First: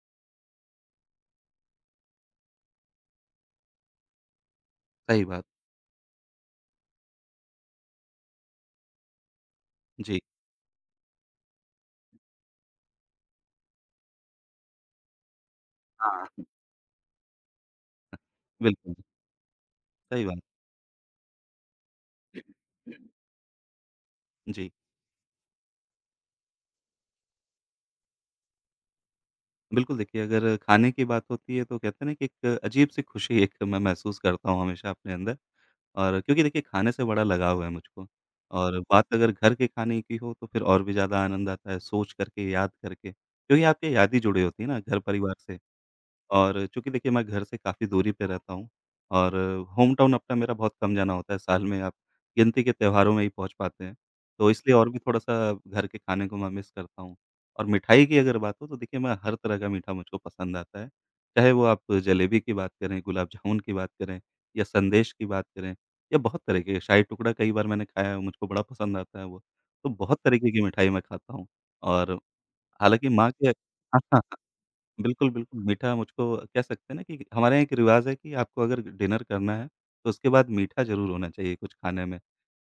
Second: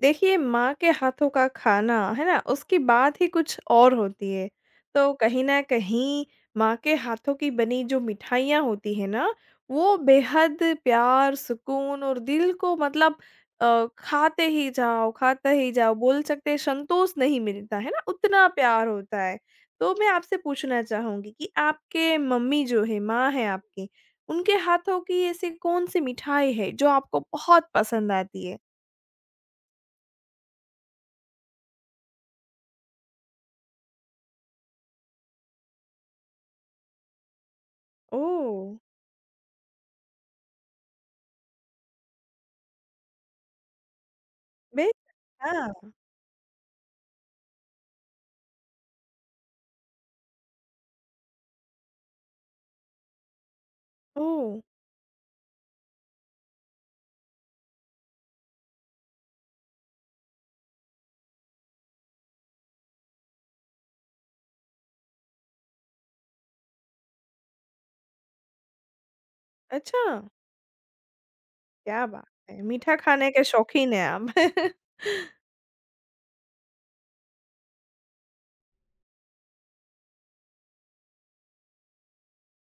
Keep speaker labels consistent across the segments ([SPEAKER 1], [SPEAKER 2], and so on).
[SPEAKER 1] देखिए, माँ के हाथों का खाना, है ना? उसकी बात ही कुछ और होती है। तो
[SPEAKER 2] सही
[SPEAKER 1] कहीं
[SPEAKER 2] बात।
[SPEAKER 1] न कहीं माँ के हाथों की बनी जो मिठाइयाँ होती हैं ना, वो
[SPEAKER 2] जी।
[SPEAKER 1] बेहद प्यार, सुकून और दिल को मतलब खाते ही जाओ, बोल
[SPEAKER 2] हाँ।
[SPEAKER 1] सकते हैं संतोष नहीं मिलता, है ना? उतना प्यार
[SPEAKER 2] बिल्कुल,
[SPEAKER 1] होता है। तो मैं
[SPEAKER 2] सही
[SPEAKER 1] आपसे
[SPEAKER 2] बात।
[SPEAKER 1] पूछना चाहूँगी कि आपके मम्मी जो है, माँ है आपकी, उनके
[SPEAKER 2] जी।
[SPEAKER 1] हाथों की ऐसी कौन-सी मिठाई है जो आपको बहुत पसंद आती है?
[SPEAKER 2] बिल्कुल देखिए, अगर खाने की बात होती है तो कहते हैं ना कि एक अजीब-सी खुशी एक मैं महसूस करता हूँ हमेशा अपने अंदर। और क्योंकि देखिए खाने से बड़ा लगाव है मुझको,
[SPEAKER 1] ओह!
[SPEAKER 2] और बात अगर घर के खाने की हो तो फिर और भी ज़्यादा आनंद आता है सोच कर के, याद करके, क्योंकि आपकी यादें जुड़ी होती है ना
[SPEAKER 1] बे
[SPEAKER 2] घर-परिवार से।
[SPEAKER 1] हाँ।
[SPEAKER 2] और चूँकि देखिए मैं घर से काफ़ी दूरी पे रहता हूँ, और होम टाउन अपना मेरा बहुत कम जाना होता है, साल में आप गिनती के त्योहारों में ही पहुँच पाते हैं। तो
[SPEAKER 1] ओह!
[SPEAKER 2] इसलिए और भी थोड़ा-सा घर के खाने को मैं मिस करता हूँ। और मिठाई की अगर बात हो तो देखिए, मैं हर तरह का मीठा मुझको पसंद आता है। चाहे वो आप जलेबी की बात करें, गुलाब जामुन की बात करें, या संदेश की बात करें, या बहुत तरह के शाही टुकड़ा कई बार मैंने खाया है, मुझको बड़ा पसंद आता है वो। तो
[SPEAKER 1] अच्छा,
[SPEAKER 2] बहुत तरीके की मिठाई मैं खाता हूँ।
[SPEAKER 1] क्या
[SPEAKER 2] और
[SPEAKER 1] बात है! मीठा
[SPEAKER 2] हालाँकि
[SPEAKER 1] खाने
[SPEAKER 2] माँ
[SPEAKER 1] के
[SPEAKER 2] के
[SPEAKER 1] शौकीन हैं आप।
[SPEAKER 2] बिल्कुल, बिल्कुल, मीठा मुझको कह सकते हैं ना कि हमारे यहाँ एक रिवाज़ है कि आपको अगर डिनर करना है, तो उसके बाद मीठा ज़रूर होना चाहिए कुछ खाने में।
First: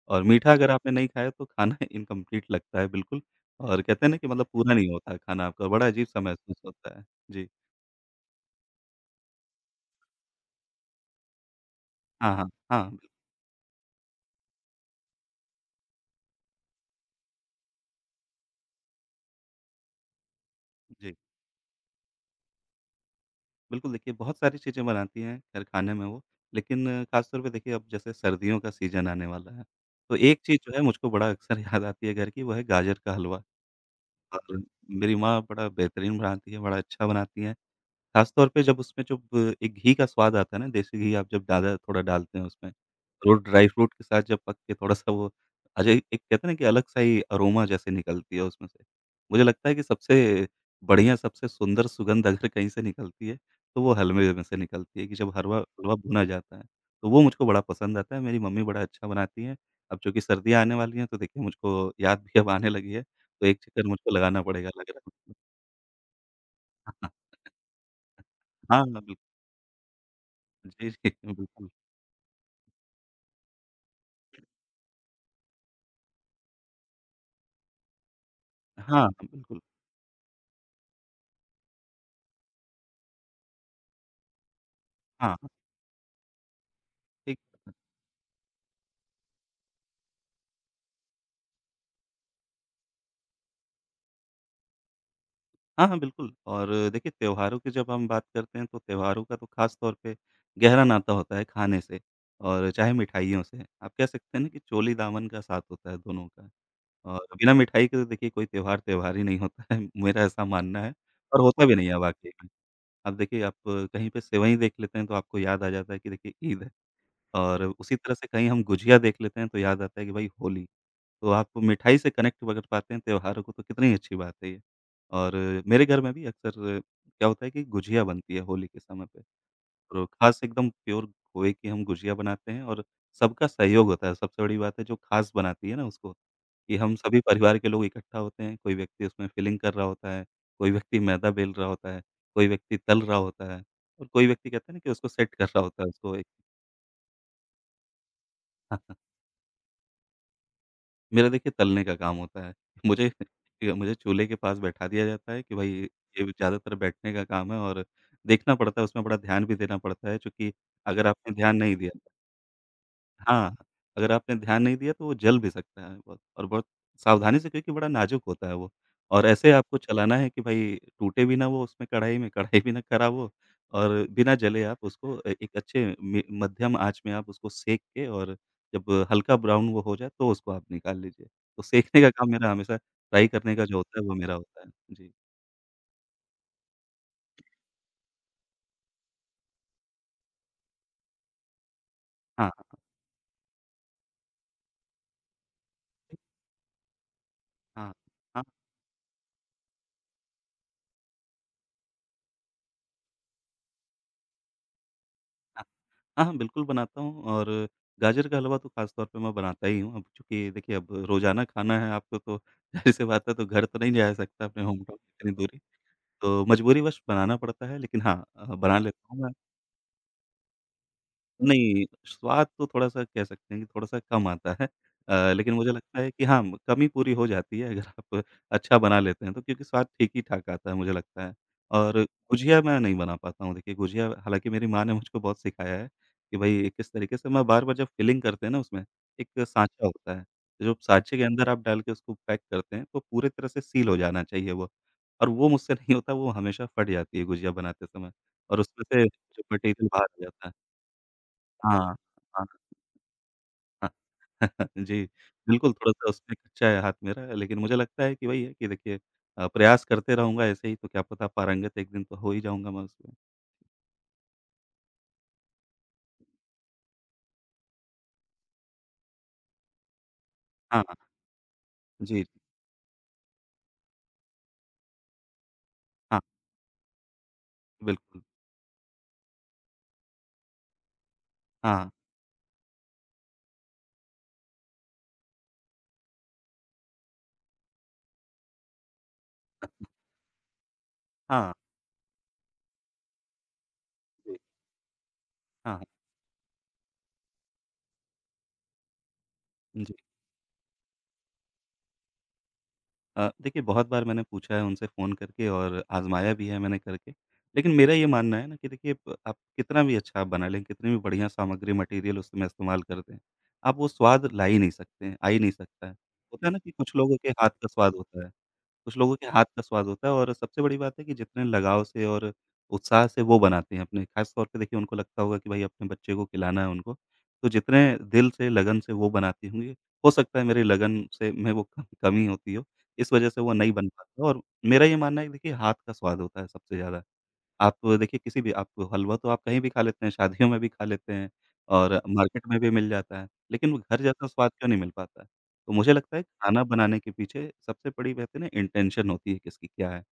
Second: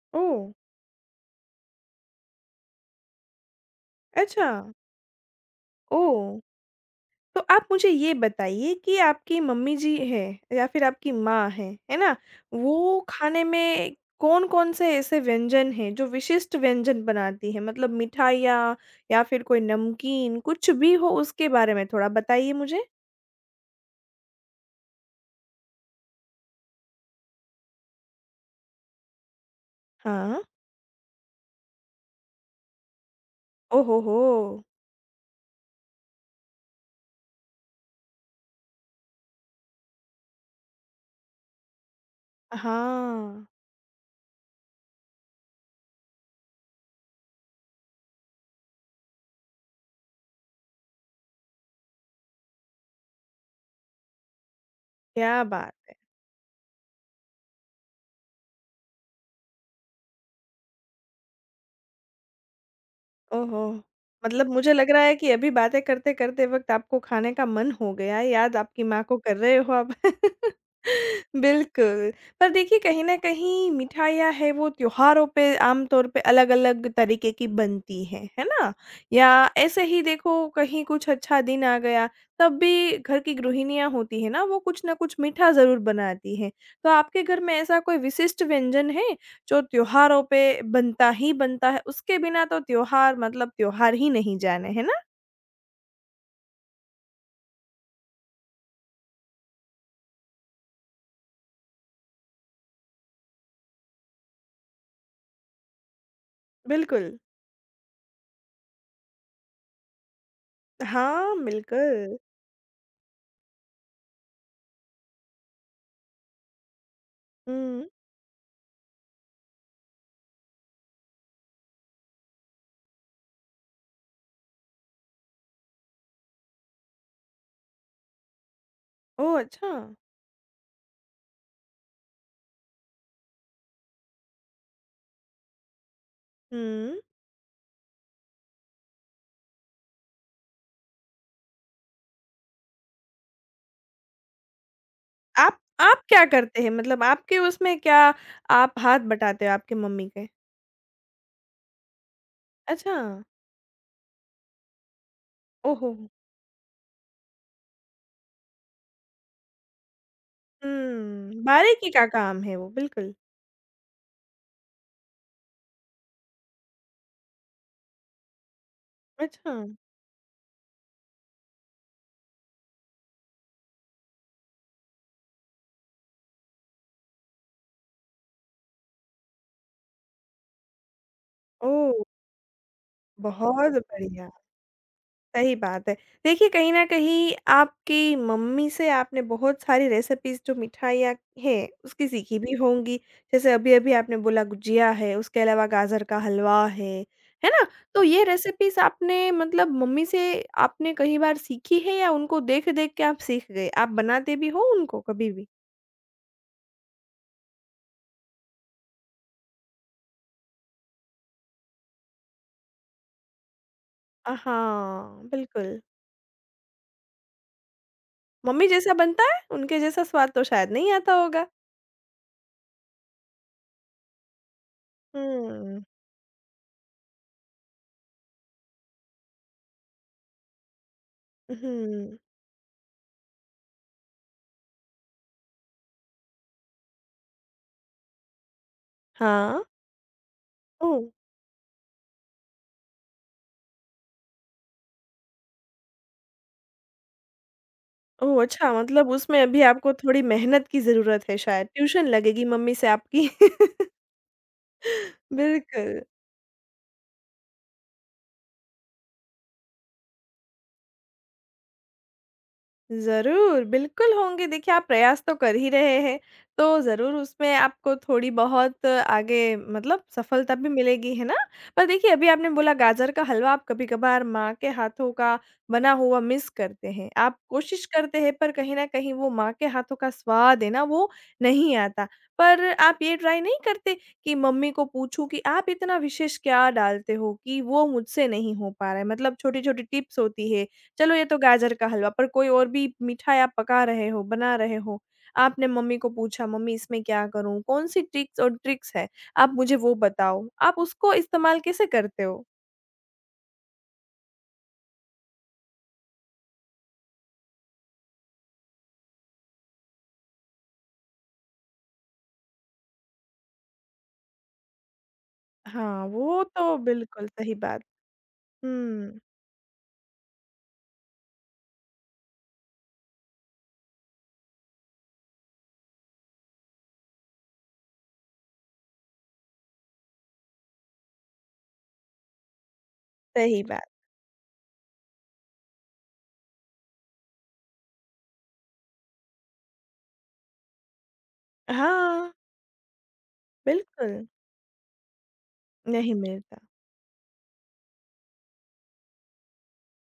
[SPEAKER 2] और
[SPEAKER 1] ओह!
[SPEAKER 2] मीठा अगर आपने नहीं खाया तो खाना इनकम्प्लीट लगता है बिल्कुल। और कहते हैं ना कि मतलब
[SPEAKER 1] अच्छा,
[SPEAKER 2] पूरा नहीं होता है खाना आपका, बड़ा अजीब-सा
[SPEAKER 1] ओह!
[SPEAKER 2] महसूस होता है।
[SPEAKER 1] तो
[SPEAKER 2] जी।
[SPEAKER 1] आप मुझे ये बताइए कि आपकी मम्मी जी हैं या फिर आपकी माँ हैं, है ना?
[SPEAKER 2] हाँ, हाँ। हाँ,
[SPEAKER 1] वो
[SPEAKER 2] बिल्कुल,
[SPEAKER 1] खाने में कौन-कौन से ऐसे व्यंजन हैं जो विशिष्ट व्यंजन बनाती हैं? मतलब मिठाइयाँ या फिर कोई नमकीन कुछ भी हो
[SPEAKER 2] जी।
[SPEAKER 1] उसके बारे में थोड़ा बताइए मुझे।
[SPEAKER 2] बिल्कुल, देखिए, बहुत सारी चीज़ें बनाती हैं खैर खाने में वो, लेकिन ख़ासतौर पे देखिए अब जैसे सर्दियों का सीज़न आने वाला है, तो
[SPEAKER 1] हाँ।
[SPEAKER 2] एक चीज़ जो है मुझको बड़ा अक्सर याद आती है घर की, वो है गाजर का हलवा।
[SPEAKER 1] ओह हो हो!
[SPEAKER 2] और मेरी माँ बड़ा बेहतरीन बनाती है, बड़ा अच्छा बनाती हैं। ख़ास तौर पे जब उसमें जब एक घी का स्वाद आता है ना, देसी घी आप जब ज़्यादा थोड़ा डालते हैं उसमें, और
[SPEAKER 1] हाँ,
[SPEAKER 2] ड्राई फ्रूट के साथ जब पक के थोड़ा-सा वो अजय एक कहते हैं ना कि अलग-सा ही अरोमा जैसे निकलती है उसमें से। मुझे लगता है कि सबसे बढ़िया, सबसे सुंदर सुगंध अगर कहीं से निकलती है, तो वो हलवे में से निकलती है कि जब
[SPEAKER 1] क्या
[SPEAKER 2] हरवा
[SPEAKER 1] बात!
[SPEAKER 2] हलवा भुना जाता है। तो वो मुझको बड़ा पसंद आता है, मेरी मम्मी बड़ा अच्छा बनाती हैं। अब चूँकि सर्दियाँ आने वाली हैं, तो देखिए मुझको याद भी अब आने लगी है, तो एक
[SPEAKER 1] ओहो!
[SPEAKER 2] चक्कर मुझको लगाना
[SPEAKER 1] मतलब
[SPEAKER 2] पड़ेगा
[SPEAKER 1] मुझे लग
[SPEAKER 2] लग
[SPEAKER 1] रहा
[SPEAKER 2] रहा
[SPEAKER 1] है कि
[SPEAKER 2] है।
[SPEAKER 1] अभी बातें करते-करते वक़्त आपको खाने का मन हो गया है, याद
[SPEAKER 2] हाँ,
[SPEAKER 1] आपकी
[SPEAKER 2] हाँ,
[SPEAKER 1] माँ
[SPEAKER 2] बिल्कुल।
[SPEAKER 1] को कर रहे हो आप।
[SPEAKER 2] जी, जी, बिल्कुल।
[SPEAKER 1] बिल्कुल, पर देखिए कहीं न कहीं मिठाइयाँ है वो त्योहारों पे आम तौर पे अलग-अलग तरीके की बनती हैं, है ना?
[SPEAKER 2] हाँ,
[SPEAKER 1] या
[SPEAKER 2] बिल्कुल।
[SPEAKER 1] ऐसे ही देखो कहीं कुछ अच्छा दिन आ गया, तब भी घर की गृहिणियाँ होती हैं ना, वो कुछ न कुछ
[SPEAKER 2] हाँ, हाँ,
[SPEAKER 1] मीठा ज़रूर बनाती हैं। तो आपके घर
[SPEAKER 2] ठीक
[SPEAKER 1] में
[SPEAKER 2] है।
[SPEAKER 1] ऐसा कोई विशिष्ट व्यंजन है? जो त्योहारों पे बनता ही बनता है, उसके बिना तो त्योहार मतलब त्योहार ही नहीं जाने, है ना?
[SPEAKER 2] हाँ, हाँ, बिल्कुल। और देखिए त्योहारों की जब हम बात करते हैं, तो त्योहारों का तो ख़ास तौर पे गहरा नाता होता है खाने से, और चाहे मिठाइयों से। आप कह सकते हैं ना कि चोली-दामन का साथ होता है दोनों का।
[SPEAKER 1] बिल्कुल।
[SPEAKER 2] और बिना मिठाई के तो देखिए कोई त्योहार, त्योहार ही नहीं होता है, मेरा ऐसा मानना है।
[SPEAKER 1] हाँ,
[SPEAKER 2] और होता भी नहीं है
[SPEAKER 1] बिल्कुल।
[SPEAKER 2] वाक़ई में। अब देखिए आप कहीं पे सेवई देख लेते हैं तो आपको याद आ जाता है कि देखिए ईद है। और
[SPEAKER 1] हुँ।
[SPEAKER 2] उसी तरह से कहीं हम गुझिया देख लेते हैं तो याद आता है कि भई होली। तो आप मिठाई से कनेक्ट कर पाते हैं त्योहारों को, तो कितनी अच्छी बात है ये। और मेरे घर में भी अक्सर क्या होता है कि गुझिया बनती है होली के समय पे।
[SPEAKER 1] ओह! अच्छा।
[SPEAKER 2] और ख़ास एकदम प्योर खोए की हम गुझिया बनाते हैं। और सबका सहयोग होता है, सबसे बड़ी बात है जो ख़ास बनाती है ना उसको, कि
[SPEAKER 1] हुँ।
[SPEAKER 2] हम सभी परिवार के लोग इकट्ठा होते हैं, कोई व्यक्ति उसमें फिलिंग कर रहा होता है, कोई व्यक्ति मैदा बेल रहा होता है, कोई व्यक्ति तल रहा होता है, और कोई व्यक्ति कहते हैं ना कि उसको सेट कर रहा होता है
[SPEAKER 1] आप
[SPEAKER 2] उसको
[SPEAKER 1] क्या
[SPEAKER 2] एक।
[SPEAKER 1] करते हैं? मतलब आपके उसमें क्या आप हाथ बटाते हो आपकी मम्मी के?
[SPEAKER 2] मेरा देखिए तलने का काम होता है।
[SPEAKER 1] अच्छा।
[SPEAKER 2] मुझे मुझे चूल्हे के पास बैठा दिया जाता है कि भाई
[SPEAKER 1] ओहो! हुँ।
[SPEAKER 2] ये ज़्यादातर बैठने का काम है। और देखना पड़ता है उसमें, बड़ा ध्यान भी देना पड़ता है, चूँकि अगर आपने
[SPEAKER 1] हुँ,
[SPEAKER 2] ध्यान नहीं
[SPEAKER 1] बारीकी
[SPEAKER 2] दिया
[SPEAKER 1] का काम है वो, बिल्कुल।
[SPEAKER 2] हाँ, अगर आपने ध्यान नहीं दिया तो वो जल भी सकता है बहुत, और बहुत सावधानी से क्योंकि बड़ा नाज़ुक होता है वो। और ऐसे
[SPEAKER 1] अच्छा।
[SPEAKER 2] आपको चलाना है कि भई टूटे भी ना वो उसमें कढ़ाई में, कढ़ाई भी ना ख़राब हो। और बिना जले आप उसको एक अच्छे मि मध्यम आँच में आप उसको सेंक के, और जब हल्का ब्राउन वो हो जाए तो उसको आप निकाल लीजिए। तो
[SPEAKER 1] ओह!
[SPEAKER 2] सेंकने का काम मेरा हमेशा, फ्राई
[SPEAKER 1] बहुत
[SPEAKER 2] करने का जो होता है वो
[SPEAKER 1] बढ़िया।
[SPEAKER 2] मेरा होता है। जी।
[SPEAKER 1] सही बात है। देखिए कहीं न कहीं आपकी मम्मी से आपने बहुत सारी रेसिपीज़ जो मिठाइयाँ हैं, उसकी सीखी
[SPEAKER 2] हाँ,
[SPEAKER 1] भी होंगी। जैसे अभी-अभी आपने बोला गुजिया है, उसके अलावा गाजर का हलवा है ना?
[SPEAKER 2] हाँ, हाँ।
[SPEAKER 1] तो ये
[SPEAKER 2] हाँ।
[SPEAKER 1] रेसिपीज़ आपने मतलब मम्मी से आपने कई बार सीखी है या उनको देख-देख के आप सीख गए? आप बनाते भी हो उनको कभी भी?
[SPEAKER 2] हाँ, हाँ, बिल्कुल बनाता हूँ। और गाजर का हलवा तो ख़ास तौर पे मैं बनाता ही हूँ। अब चूँकि देखिए अब रोज़ाना खाना है आपको तो ज़ाहिर-सी बात है, तो घर तो नहीं जा सकता अपने होम टाउन
[SPEAKER 1] हाँ,
[SPEAKER 2] इतनी दूरी,
[SPEAKER 1] बिल्कुल।
[SPEAKER 2] तो मजबूरीवश बनाना पड़ता है, लेकिन हाँ
[SPEAKER 1] मम्मी
[SPEAKER 2] बना
[SPEAKER 1] जैसा
[SPEAKER 2] लेता हूँ
[SPEAKER 1] बनता
[SPEAKER 2] मैं।
[SPEAKER 1] है? उनके जैसा स्वाद तो शायद नहीं आता होगा।
[SPEAKER 2] नहीं, स्वाद तो थोड़ा-सा कह सकते हैं कि थोड़ा-सा कम आता है। लेकिन मुझे
[SPEAKER 1] हुँ।
[SPEAKER 2] लगता है कि हाँ, कमी पूरी हो जाती है अगर आप अच्छा बना लेते हैं तो, क्योंकि स्वाद ठीक ही ठाक आता है मुझे लगता है। और
[SPEAKER 1] हुँ।
[SPEAKER 2] गुझिया मैं नहीं बना पाता हूँ। देखिए गुझिया हालाँकि मेरी माँ ने मुझको बहुत सिखाया है कि भई किस तरीके से, मैं बार-बार जब फिलिंग करते हैं ना उसमें, एक
[SPEAKER 1] हाँ।
[SPEAKER 2] साँचा होता है। जो
[SPEAKER 1] ओह!
[SPEAKER 2] साँचे के अंदर आप डाल के उसको पैक करते हैं तो पूरी तरह से सील हो जाना चाहिए वो। और वो मुझसे नहीं होता, वो हमेशा फट जाती है गुझिया बनाते समय,
[SPEAKER 1] ओह!
[SPEAKER 2] और
[SPEAKER 1] अच्छा
[SPEAKER 2] उसमें से
[SPEAKER 1] मतलब उसमें
[SPEAKER 2] जो
[SPEAKER 1] अभी
[SPEAKER 2] मटीरियल
[SPEAKER 1] आपको
[SPEAKER 2] बाहर
[SPEAKER 1] थोड़ी
[SPEAKER 2] आ जाता है।
[SPEAKER 1] मेहनत की ज़रूरत है शायद,
[SPEAKER 2] हाँ,
[SPEAKER 1] ट्यूशन लगेगी
[SPEAKER 2] हाँ,
[SPEAKER 1] मम्मी से आपकी।
[SPEAKER 2] हाँ। जी, बिल्कुल
[SPEAKER 1] बिल्कुल।
[SPEAKER 2] थोड़ा-सा उसमें कच्चा है हाथ मेरा, लेकिन मुझे लगता है कि वही है कि देखिए प्रयास करते रहूँगा ऐसे ही, तो क्या पता पारंगत एक दिन तो हो ही जाऊँगा मैं उसमें।
[SPEAKER 1] ज़रूर, बिल्कुल होंगे। देखिए, आप प्रयास तो कर ही रहे हैं, तो ज़रूर उसमें आपको थोड़ी बहुत आगे मतलब सफलता भी
[SPEAKER 2] हाँ, हाँ।
[SPEAKER 1] मिलेगी, है ना? पर देखिए,
[SPEAKER 2] जी,
[SPEAKER 1] अभी आपने बोला गाजर का हलवा आप कभी-कभार माँ के हाथों का बना हुआ
[SPEAKER 2] हाँ,
[SPEAKER 1] मिस करते हैं। आप कोशिश करते
[SPEAKER 2] बिल्कुल।
[SPEAKER 1] हैं, पर कहीं न कहीं वो माँ के हाथों का स्वाद है ना, वो नहीं
[SPEAKER 2] हाँ,
[SPEAKER 1] आता। पर आप ये ट्राई नहीं करते कि मम्मी को पूछूँ कि आप इतना विशेष क्या डालते हो कि वो मुझसे नहीं हो पा रहा है? मतलब छोटी-छोटी टिप्स होती है चलो ये तो
[SPEAKER 2] हाँ,
[SPEAKER 1] गाजर का हलवा, पर कोई और भी मिठाई आप पका रहे हो,
[SPEAKER 2] जी,
[SPEAKER 1] बना रहे हो, आपने
[SPEAKER 2] हाँ,
[SPEAKER 1] मम्मी को पूछा, "मम्मी इसमें क्या करूँ? कौन-सी ट्रिक्स और ट्रिक्स है? आप मुझे
[SPEAKER 2] हाँ।
[SPEAKER 1] वो बताओ।" आप उसको इस्तेमाल कैसे करते हो?
[SPEAKER 2] देखिए बहुत बार मैंने पूछा है उनसे फ़ोन करके, और आज़माया भी है मैंने करके। लेकिन मेरा ये मानना है ना कि देखिए, प आप कितना भी अच्छा आप बना लें, कितनी भी बढ़िया सामग्री मटीरियल उसमें इस्तेमाल कर दें, आप वो स्वाद ला ही नहीं सकते हैं, आ ही नहीं सकता है।
[SPEAKER 1] हाँ, वो
[SPEAKER 2] होता है ना कि
[SPEAKER 1] तो
[SPEAKER 2] कुछ लोगों
[SPEAKER 1] बिल्कुल
[SPEAKER 2] के हाथ
[SPEAKER 1] सही
[SPEAKER 2] का
[SPEAKER 1] बात।
[SPEAKER 2] स्वाद होता है, कुछ लोगों
[SPEAKER 1] हुँ,
[SPEAKER 2] के हाथ का स्वाद होता है, और सबसे बड़ी बात है कि जितने लगाव से, और उत्साह से वो बनाते हैं अपने, ख़ास तौर पे देखिए उनको लगता होगा कि भाई अपने बच्चे को खिलाना है उनको, तो जितने दिल से, लगन से वो बनाती होंगी, हो सकता है मेरी लगन से में वो कम कमी होती हो, इस वजह से वो
[SPEAKER 1] सही
[SPEAKER 2] नहीं
[SPEAKER 1] बात।
[SPEAKER 2] बन पाता। और मेरा ये मानना है कि देखिए हाथ का स्वाद होता है सबसे ज़्यादा। आप देखिए किसी भी आप, हलवा तो आप कहीं भी खा लेते हैं, शादियों में भी खा लेते हैं, और
[SPEAKER 1] हाँ,
[SPEAKER 2] मार्केट में भी मिल जाता है, लेकिन वो घर
[SPEAKER 1] बिल्कुल,
[SPEAKER 2] जैसा स्वाद क्यों नहीं मिल पाता है? तो मुझे
[SPEAKER 1] नहीं
[SPEAKER 2] लगता है
[SPEAKER 1] मिलता।
[SPEAKER 2] खाना बनाने के पीछे सबसे बड़ी कहते हैं ना इंटेंशन होती है, किसकी क्या है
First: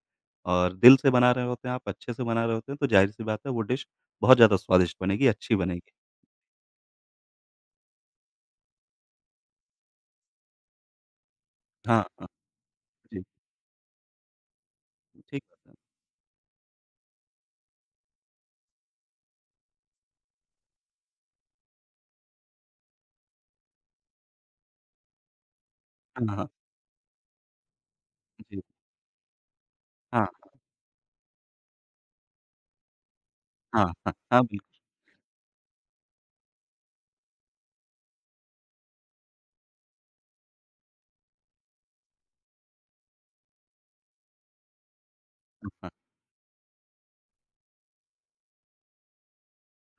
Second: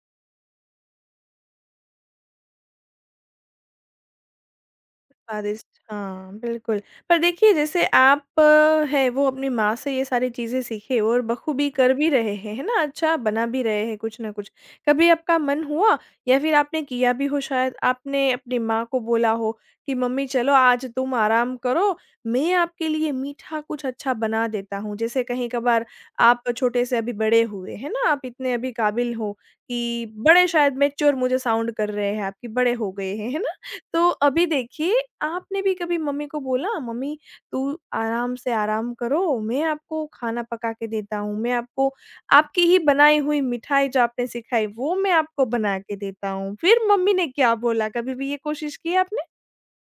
[SPEAKER 2] और दिल से बना रहे होते हैं, आप अच्छे से बना रहे होते हैं, तो ज़ाहिर-सी बात है वो डिश बहुत ज़्यादा स्वादिष्ट बनेगी, अच्छी
[SPEAKER 1] स्वादिष्ट
[SPEAKER 2] बनेगी।
[SPEAKER 1] हाँ, बिल्कुल। पर देखिए जैसे आप हैं वो अपनी माँ से ये सारी चीज़ें सीखे और बखूबी कर
[SPEAKER 2] हाँ,
[SPEAKER 1] भी
[SPEAKER 2] हाँ।
[SPEAKER 1] रहे हैं, है ना? अच्छा
[SPEAKER 2] जी,
[SPEAKER 1] बना भी रहे हैं कुछ न कुछ। कभी आपका
[SPEAKER 2] ठीक
[SPEAKER 1] मन
[SPEAKER 2] बात है।
[SPEAKER 1] हुआ या फिर आपने किया भी हो शायद आपने अपनी माँ को बोला हो कि मम्मी चलो आज तुम आराम करो, मैं आपके लिए मीठा कुछ अच्छा बना देता हूँ। जैसे कहीं-कभार
[SPEAKER 2] हाँ,
[SPEAKER 1] आप
[SPEAKER 2] हाँ।
[SPEAKER 1] छोटे से अभी बड़े हुए, है ना? आप इतने
[SPEAKER 2] जी।
[SPEAKER 1] अभी काबिल हो कि
[SPEAKER 2] हाँ, हाँ।
[SPEAKER 1] बड़े शायद मैच्योर मुझे साउंड कर रहे हैं, आपकी बड़े हो गए हैं, है ना?
[SPEAKER 2] हाँ,
[SPEAKER 1] तो
[SPEAKER 2] हाँ। हाँ,
[SPEAKER 1] अभी
[SPEAKER 2] बिल्कुल।
[SPEAKER 1] देखिए, आपने भी कभी मम्मी को बोला, "मम्मी, तू आराम से आराम करो, मैं आपको खाना पका के देता हूँ, मैं आपको आपकी ही बनाई हुई मिठाई जो आपने सिखाई, वो मैं आपको बना
[SPEAKER 2] हाँ।
[SPEAKER 1] के देता हूँ।" फिर मम्मी ने क्या बोला? कभी भी ये कोशिश की है आपने?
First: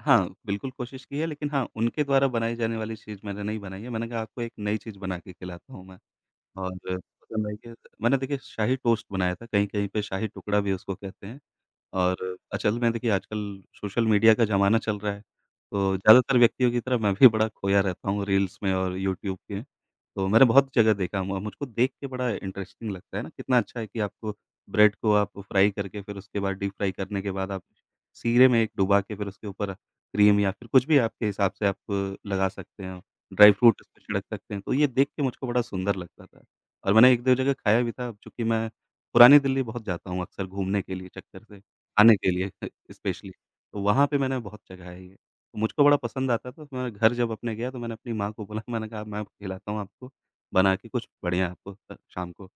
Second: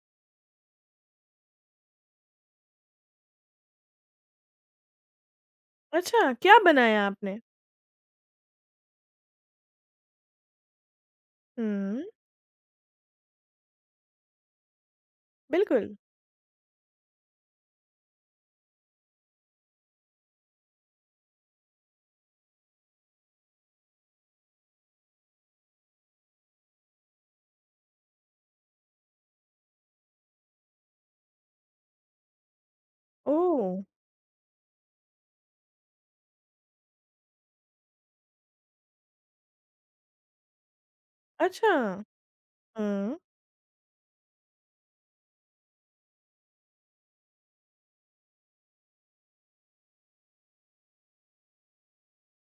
[SPEAKER 2] हाँ, बिल्कुल कोशिश की है, लेकिन हाँ, उनके द्वारा बनाई जाने वाली चीज़ मैंने नहीं बनाई है। मैंने कहा आपको एक नई चीज़ बना के खिलाता हूँ मैं,
[SPEAKER 1] अच्छा, क्या
[SPEAKER 2] और
[SPEAKER 1] बनाया आपने?
[SPEAKER 2] पसंद आई कि मैंने देखिए शाही टोस्ट बनाया था, कहीं-कहीं पे शाही टुकड़ा भी उसको कहते हैं।
[SPEAKER 1] हुँ,
[SPEAKER 2] और असल में देखिए आजकल सोशल मीडिया का ज़माना चल रहा है, तो
[SPEAKER 1] बिल्कुल।
[SPEAKER 2] जी। ज़्यादातर व्यक्तियों की तरह मैं भी बड़ा खोया रहता हूँ रील्स में और यूट्यूब के। तो मैंने बहुत जगह देखा, म मुझको देख के बड़ा इंटरेस्टिंग लगता है ना, कितना अच्छा है कि आपको ब्रेड को आप फ्राई करके फिर उसके बाद डीप फ्राई करने के बाद आप सीरे में एक डुबा के फिर उसके ऊपर क्रीम या फिर कुछ भी आपके हिसाब से आप लगा सकते हैं, ड्राई
[SPEAKER 1] ओह!
[SPEAKER 2] फ्रूट उस पे छिड़क सकते हैं, तो ये देख के मुझको बड़ा सुंदर लगता था। और मैंने 1-2 जगह खाया भी था, अब चूँकि मैं पुरानी दिल्ली बहुत जाता हूँ अक्सर घूमने के लिए चक्कर से,
[SPEAKER 1] अच्छा।
[SPEAKER 2] खाने के लिए
[SPEAKER 1] हुँ,
[SPEAKER 2] स्पेशली, तो वहाँ पे मैंने बहुत जगह है ये। तो मुझको बड़ा पसंद आता था, तो मैं घर जब अपने गया तो मैंने अपनी माँ को बोला, मैंने कहा मैं खिलाता हूँ आपको, बना के कुछ बढ़िया आपको शाम को।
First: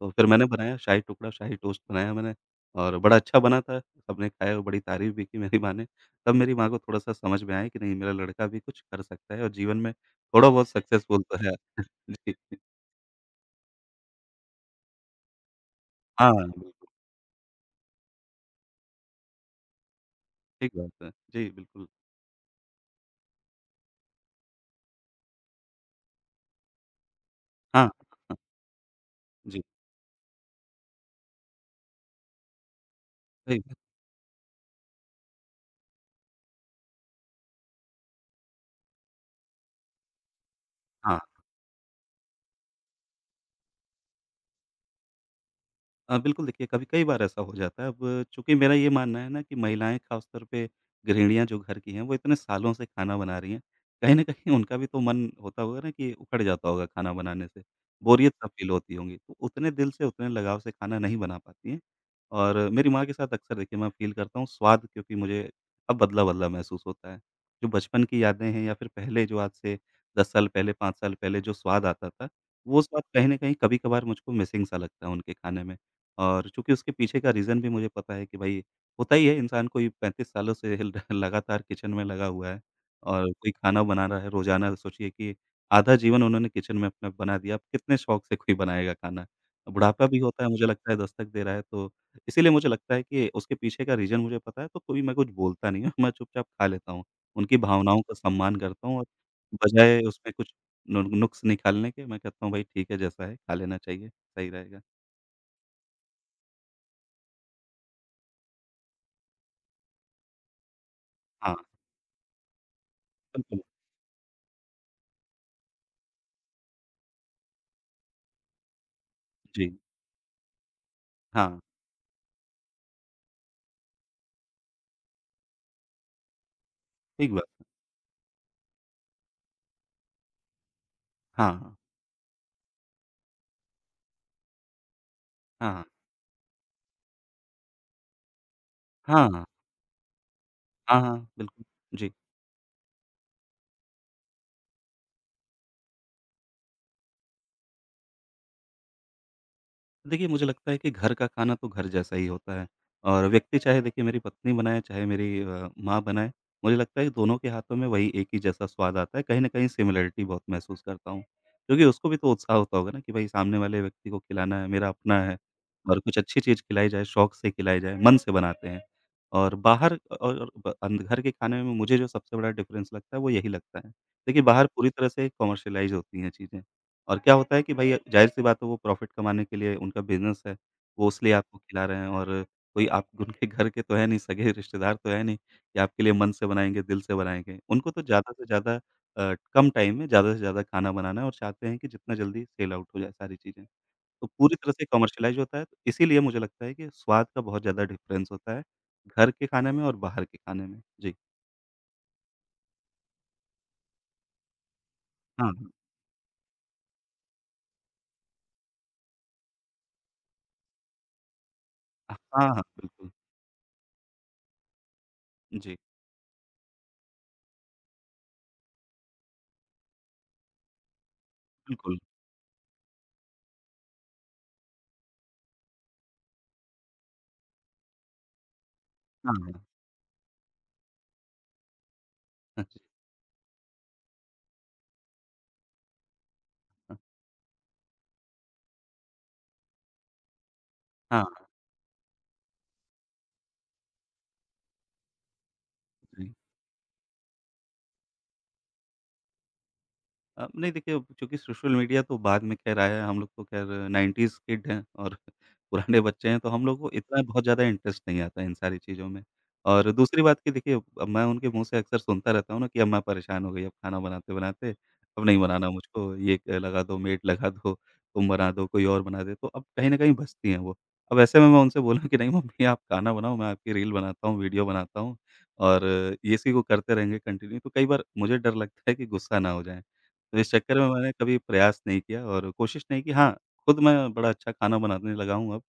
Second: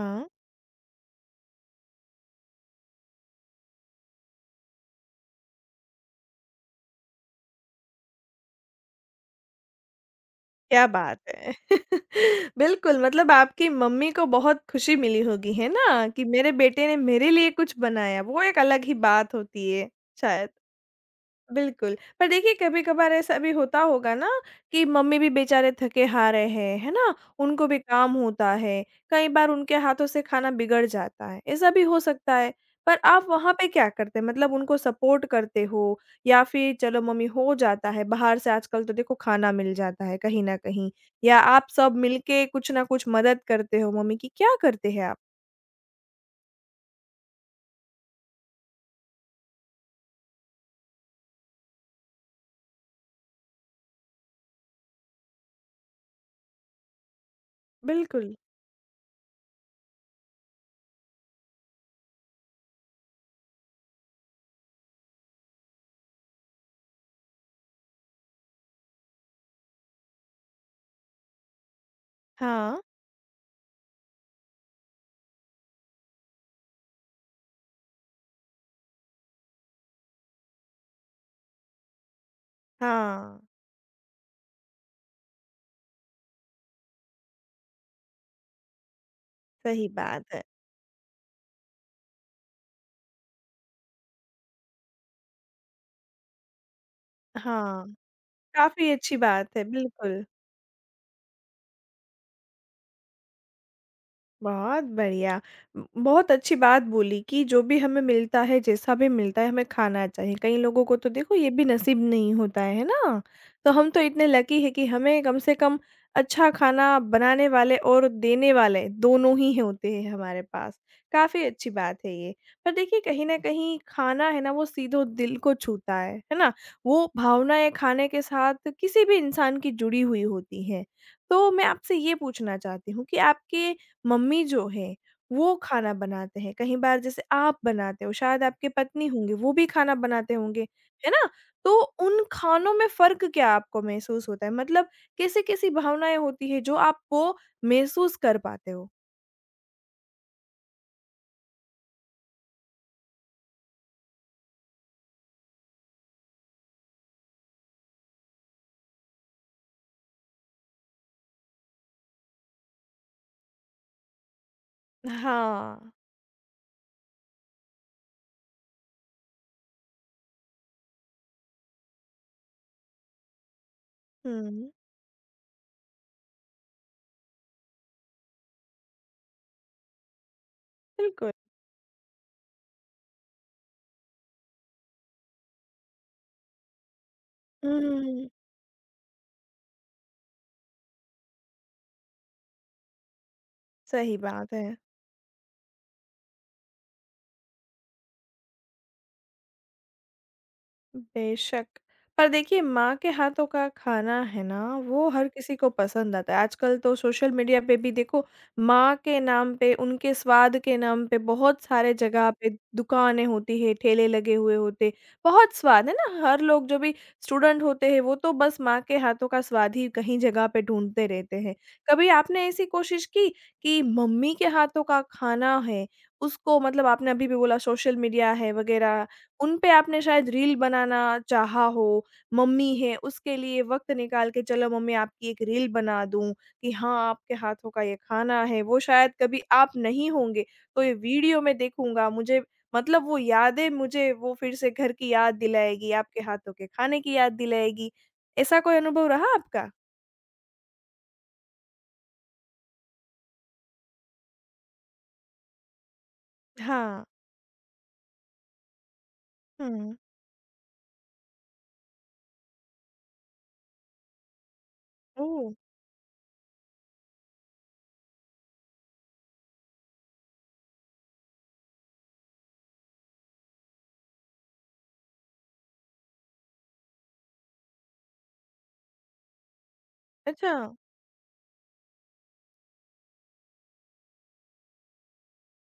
[SPEAKER 2] तो फिर मैंने बनाया शाही टुकड़ा, शाही टोस्ट बनाया मैंने, और बड़ा अच्छा बना था, सबने खाया और बड़ी तारीफ़ भी की मेरी माँ ने। तब मेरी माँ को थोड़ा-सा समझ में आया कि नहीं, मेरा लड़का भी कुछ कर सकता है, और जीवन में थोड़ा बहुत
[SPEAKER 1] क्या बात
[SPEAKER 2] सक्सेसफुल तो
[SPEAKER 1] है!
[SPEAKER 2] है। जी, जी।
[SPEAKER 1] बिल्कुल, मतलब आपकी मम्मी को बहुत खुशी मिली होगी, है ना? कि
[SPEAKER 2] हाँ,
[SPEAKER 1] मेरे
[SPEAKER 2] बिल्कुल,
[SPEAKER 1] बेटे ने मेरे लिए कुछ बनाया, वो एक अलग ही बात होती है, शायद।
[SPEAKER 2] ठीक बात है। जी, बिल्कुल।
[SPEAKER 1] बिल्कुल, पर देखिए कभी-कभार ऐसा भी होता होगा ना कि मम्मी भी बेचारे थके-हारे हैं, है ना? उनको भी
[SPEAKER 2] हाँ, हाँ,
[SPEAKER 1] काम
[SPEAKER 2] हाँ,
[SPEAKER 1] होता है, कई बार
[SPEAKER 2] जी,
[SPEAKER 1] उनके हाथों से खाना बिगड़ जाता है, ऐसा भी हो सकता है। पर आप वहाँ
[SPEAKER 2] सही
[SPEAKER 1] पे
[SPEAKER 2] बात।
[SPEAKER 1] क्या करते हैं? मतलब उनको सपोर्ट करते हो या फिर चलो मम्मी हो जाता है, बाहर से आजकल तो देखो खाना मिल जाता है कहीं न कहीं
[SPEAKER 2] हाँ।
[SPEAKER 1] या आप सब मिलके कुछ ना कुछ मदद करते हो मम्मी की, क्या करते हैं आप?
[SPEAKER 2] बिल्कुल देखिए कभी कई बार ऐसा हो जाता है। अब चूँकि मेरा ये मानना है ना कि महिलाएँ ख़ास तौर पे गृहिणियाँ जो घर की हैं वो इतने सालों से खाना बना रही हैं। कहीं न कहीं उनका भी तो मन होता होगा ना कि उखड़ जाता होगा खाना बनाने से।
[SPEAKER 1] बिल्कुल।
[SPEAKER 2] बोरियत सा फ़ील होती होंगी। तो उतने दिल से उतने लगाव से खाना नहीं बना पाती हैं। और मेरी माँ के साथ अक्सर देखिए मैं फ़ील करता हूँ स्वाद क्योंकि मुझे अब बदला-बदला महसूस होता है। जो बचपन की यादें हैं या फिर पहले जो आज से 10 साल पहले, 5 साल पहले जो स्वाद आता था,
[SPEAKER 1] हाँ,
[SPEAKER 2] वो स्वाद कहीं न कहीं कभी-कभार मुझको मिसिंग सा लगता है उनके खाने में। और चूँकि उसके पीछे का रीज़न भी मुझे पता है कि भई होता ही है इंसान कोई 35 सालों से ल लगातार किचन में लगा हुआ है और
[SPEAKER 1] हाँ,
[SPEAKER 2] कोई खाना बना रहा है रोज़ाना सोचिए कि आधा जीवन उन्होंने किचन में अपना बना दिया, अब कितने शौक से कोई बनाएगा खाना।
[SPEAKER 1] सही
[SPEAKER 2] बुढ़ापा भी
[SPEAKER 1] बात है।
[SPEAKER 2] होता है मुझे लगता है दस्तक दे रहा है तो इसीलिए मुझे लगता है कि उसके पीछे का रीज़न मुझे पता है तो कोई मैं कुछ बोलता नहीं हूँ, मैं चुपचाप खा लेता हूँ। उनकी
[SPEAKER 1] हाँ,
[SPEAKER 2] भावनाओं का सम्मान करता
[SPEAKER 1] काफ़ी
[SPEAKER 2] हूँ और
[SPEAKER 1] अच्छी बात है,
[SPEAKER 2] बजाए
[SPEAKER 1] बिल्कुल।
[SPEAKER 2] उसमें कुछ नु नुक्स निकालने के मैं कहता हूँ भाई ठीक है जैसा है खा लेना चाहिए, सही रहेगा।
[SPEAKER 1] बहुत बढ़िया। बहुत अच्छी बात बोली कि जो भी हमें मिलता है, जैसा भी मिलता है, हमें खाना चाहिए। कई लोगों को तो देखो ये
[SPEAKER 2] हाँ,
[SPEAKER 1] भी नसीब नहीं होता है ना?
[SPEAKER 2] बिल्कुल।
[SPEAKER 1] तो हम तो इतने लकी हैं कि हमें कम से कम अच्छा खाना बनाने वाले और देने वाले दोनों ही
[SPEAKER 2] जी,
[SPEAKER 1] होते हैं हमारे पास। काफ़ी
[SPEAKER 2] हाँ,
[SPEAKER 1] अच्छी बात है ये। पर देखिए कहीं न कहीं खाना है ना वो सीधे दिल को छूता है ना? वो
[SPEAKER 2] ठीक बात।
[SPEAKER 1] भावनाएँ खाने के साथ किसी भी इंसान की जुड़ी हुई होती हैं। तो
[SPEAKER 2] हाँ,
[SPEAKER 1] मैं
[SPEAKER 2] हाँ,
[SPEAKER 1] आपसे ये पूछना चाहती हूँ कि आपके मम्मी जो है, वो
[SPEAKER 2] हाँ,
[SPEAKER 1] खाना बनाते हैं, कहीं बार जैसे आप बनाते हो, शायद आपकी पत्नी
[SPEAKER 2] हाँ, हाँ,
[SPEAKER 1] होंगी,
[SPEAKER 2] हाँ,
[SPEAKER 1] वो भी खाना बनाते होंगे,
[SPEAKER 2] हाँ,
[SPEAKER 1] है
[SPEAKER 2] हाँ,
[SPEAKER 1] ना?
[SPEAKER 2] बिल्कुल।
[SPEAKER 1] तो
[SPEAKER 2] जी।
[SPEAKER 1] उन खानों में फ़र्क क्या आपको महसूस होता है? मतलब कैसी-कैसी भावनाएँ होती हैं जो आप वो महसूस कर पाते हो?
[SPEAKER 2] देखिए, मुझे लगता है कि घर का खाना तो घर जैसा ही होता है और व्यक्ति चाहे देखिए मेरी पत्नी बनाए, चाहे मेरी माँ बनाए, मुझे लगता है कि दोनों के हाथों में वही एक ही जैसा स्वाद आता है। कहीं न कहीं सिमिलैरिटी बहुत महसूस करता हूँ, क्योंकि उसको भी तो उत्साह होता होगा ना कि भाई सामने वाले व्यक्ति को खिलाना है, मेरा अपना है
[SPEAKER 1] हाँ।
[SPEAKER 2] और कुछ अच्छी चीज़ खिलाई जाए, शौक से खिलाई जाए, मन से बनाते हैं। और बाहर और ब अंद घर के खाने में मुझे जो सबसे बड़ा डिफ़रेंस लगता है, वो यही लगता है। देखिए, बाहर
[SPEAKER 1] हुँ।
[SPEAKER 2] पूरी तरह से कमर्शियलाइज़ होती हैं चीज़ें। और क्या होता है कि भई ज़ाहिर-सी बात है वो प्रॉफ़िट कमाने के लिए उनका बिज़नेस है, वो
[SPEAKER 1] बिल्कुल।
[SPEAKER 2] इसलिए आपको खिला रहे हैं और कोई आप उनके घर के तो है नहीं, सगे रिश्तेदार तो है नहीं कि आपके लिए मन से बनाएँगे, दिल से बनाएँगे।
[SPEAKER 1] हुँ,
[SPEAKER 2] उनको
[SPEAKER 1] हुँ,
[SPEAKER 2] तो
[SPEAKER 1] हुँ।
[SPEAKER 2] ज़्यादा से ज़्यादा कम टाइम में ज़्यादा से ज़्यादा खाना बनाना है और चाहते हैं कि जितना जल्दी सेल आउट हो जाए सारी चीज़ें।
[SPEAKER 1] सही
[SPEAKER 2] तो
[SPEAKER 1] बात
[SPEAKER 2] पूरी
[SPEAKER 1] है।
[SPEAKER 2] तरह से कमर्शियलाइज़ होता है, तो इसीलिए मुझे लगता है कि स्वाद का बहुत ज़्यादा डिफ़रेंस होता है, घर के खाने में और बाहर के खाने में। जी।
[SPEAKER 1] बेशक, पर देखिए माँ के हाथों का खाना है ना, वो हर
[SPEAKER 2] हाँ,
[SPEAKER 1] किसी को
[SPEAKER 2] हाँ।
[SPEAKER 1] पसंद आता है। आजकल तो सोशल मीडिया पे भी देखो माँ के नाम पे, उनके स्वाद के नाम पे बहुत सारे जगह
[SPEAKER 2] हाँ,
[SPEAKER 1] पे
[SPEAKER 2] हाँ, बिल्कुल।
[SPEAKER 1] दुकानें होती हैं, ठेले लगे हुए होते। बहुत
[SPEAKER 2] जी,
[SPEAKER 1] स्वाद है ना, हर लोग जो भी स्टूडेंट होते हैं वो तो बस माँ के हाथों का स्वाद ही कहीं जगह पे ढूँढते रहते हैं।
[SPEAKER 2] बिल्कुल।
[SPEAKER 1] कभी आपने ऐसी कोशिश की कि मम्मी के हाथों का खाना है, उसको मतलब आपने अभी भी बोला सोशल मीडिया है वग़ैरह
[SPEAKER 2] हाँ,
[SPEAKER 1] उन
[SPEAKER 2] हाँ।
[SPEAKER 1] पे आपने शायद रील बनाना चाहा हो, मम्मी है उसके लिए वक़्त निकाल के चलो मम्मी आपकी एक रील बना दूँ, कि
[SPEAKER 2] हाँ,
[SPEAKER 1] हाँ, आपके हाथों का ये खाना है, वो शायद कभी आप नहीं होंगे, तो ये वीडियो
[SPEAKER 2] हाँ।
[SPEAKER 1] मैं देखूँगा मुझे मतलब वो यादें मुझे वो फिर से घर की याद दिलाएगी, आपके
[SPEAKER 2] हाँ,
[SPEAKER 1] हाथों के खाने की याद दिलाएगी। ऐसा कोई अनुभव रहा आपका?
[SPEAKER 2] नहीं देखिए, अब चूँकि सोशल मीडिया तो बाद में खैर आया है, हम लोग तो खैर 90s किड हैं और पुराने बच्चे हैं, तो हम लोग को
[SPEAKER 1] हाँ।
[SPEAKER 2] इतना बहुत ज़्यादा इंटरेस्ट नहीं आता इन सारी चीज़ों में। और
[SPEAKER 1] हुँ।
[SPEAKER 2] दूसरी बात कि देखिए, अब मैं उनके मुँह से अक्सर सुनता रहता हूँ ना कि अम्मा परेशान हो गई, अब खाना बनाते-बनाते, अब नहीं
[SPEAKER 1] ओह!
[SPEAKER 2] बनाना मुझको, ये क लगा दो, मेड लगा दो, तुम बना दो, कोई और बना दे, तो अब कहीं न कहीं बचती हैं वो। अब ऐसे में मैं उनसे बोला कि नहीं मम्मी आप खाना बनाओ, मैं आपकी रील बनाता हूँ, वीडियो बनाता हूँ और ये इसी को करते रहेंगे कंटिन्यू, तो कई बार मुझे डर लगता है कि गुस्सा ना हो जाएँ। तो इस
[SPEAKER 1] अच्छा।
[SPEAKER 2] चक्कर में मैंने कभी प्रयास नहीं किया और कोशिश नहीं की। हाँ, खुद मैं बड़ा अच्छा खाना बनाने लगा हूँ अब,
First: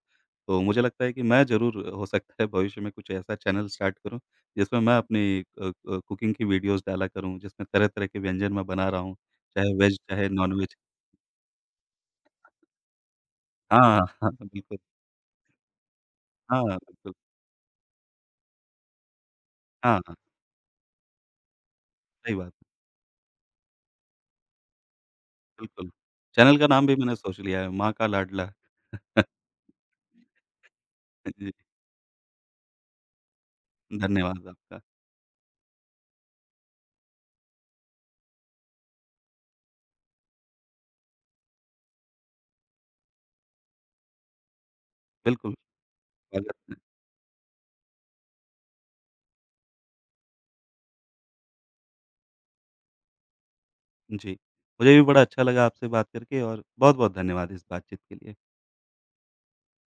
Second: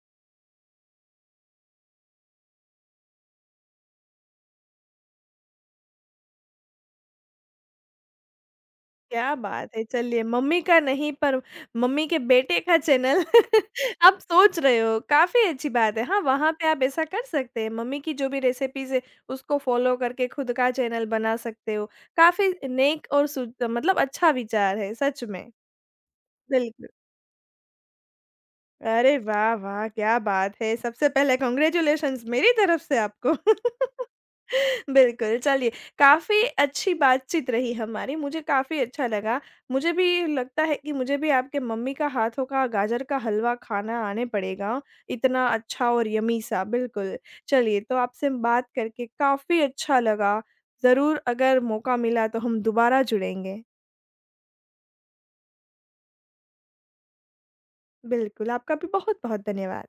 [SPEAKER 2] तो मुझे लगता है कि मैं ज़रूर हो सकता है भविष्य में कुछ ऐसा चैनल स्टार्ट करूँ, जिसमें मैं अपनी कुकिंग की वीडियोज़ डाला करूँ, जिसमें तरह-तरह के व्यंजन मैं बना रहा हूँ,
[SPEAKER 1] क्या
[SPEAKER 2] चाहे
[SPEAKER 1] बात है!
[SPEAKER 2] वेज,
[SPEAKER 1] चलिए
[SPEAKER 2] चाहे
[SPEAKER 1] मम्मी
[SPEAKER 2] नॉन-वेज।
[SPEAKER 1] का नहीं पर मम्मी के बेटे का चैनल
[SPEAKER 2] हाँ, हाँ,
[SPEAKER 1] आप
[SPEAKER 2] हाँ,
[SPEAKER 1] सोच
[SPEAKER 2] बिल्कुल।
[SPEAKER 1] रहे हो, काफ़ी अच्छी बात है। हाँ, वहाँ
[SPEAKER 2] हाँ,
[SPEAKER 1] पे आप ऐसा
[SPEAKER 2] बिल्कुल।
[SPEAKER 1] कर सकते हैं, मम्मी की जो भी रेसिपीज़ है उसको फ़ॉलो
[SPEAKER 2] हाँ, हाँ,
[SPEAKER 1] करके खुद का चैनल बना सकते हो।
[SPEAKER 2] सही
[SPEAKER 1] काफ़ी
[SPEAKER 2] बात है,
[SPEAKER 1] नेक और सु मतलब अच्छा विचार है, सच में।
[SPEAKER 2] बिल्कुल। चैनल का
[SPEAKER 1] बिल्कुल।
[SPEAKER 2] नाम भी मैंने सोच लिया है, माँ का लाडला।
[SPEAKER 1] अरे वाह, वाह! क्या बात है। सबसे पहले
[SPEAKER 2] जी,
[SPEAKER 1] कांग्रेचुलेशंस मेरी तरफ से आपको।
[SPEAKER 2] धन्यवाद आपका।
[SPEAKER 1] बिल्कुल, चलिए काफ़ी अच्छी बातचीत रही हमारी, मुझे काफ़ी अच्छा लगा। मुझे भी लगता है कि मुझे भी आपके मम्मी का हाथों का गाजर का हलवा खाना आने पड़ेगा, इतना
[SPEAKER 2] बिल्कुल,
[SPEAKER 1] अच्छा और यम्मी
[SPEAKER 2] स्वागत
[SPEAKER 1] सा,
[SPEAKER 2] है।
[SPEAKER 1] बिल्कुल। चलिए, तो आपसे बात करके काफ़ी अच्छा लगा। ज़रूर अगर मौका मिला तो हम दोबारा जुड़ेंगे।
[SPEAKER 2] जी। मुझे भी बड़ा अच्छा लगा आपसे बात करके और बहुत-बहुत धन्यवाद इस बातचीत के लिए।
[SPEAKER 1] बिल्कुल, आपका भी बहुत-बहुत धन्यवाद।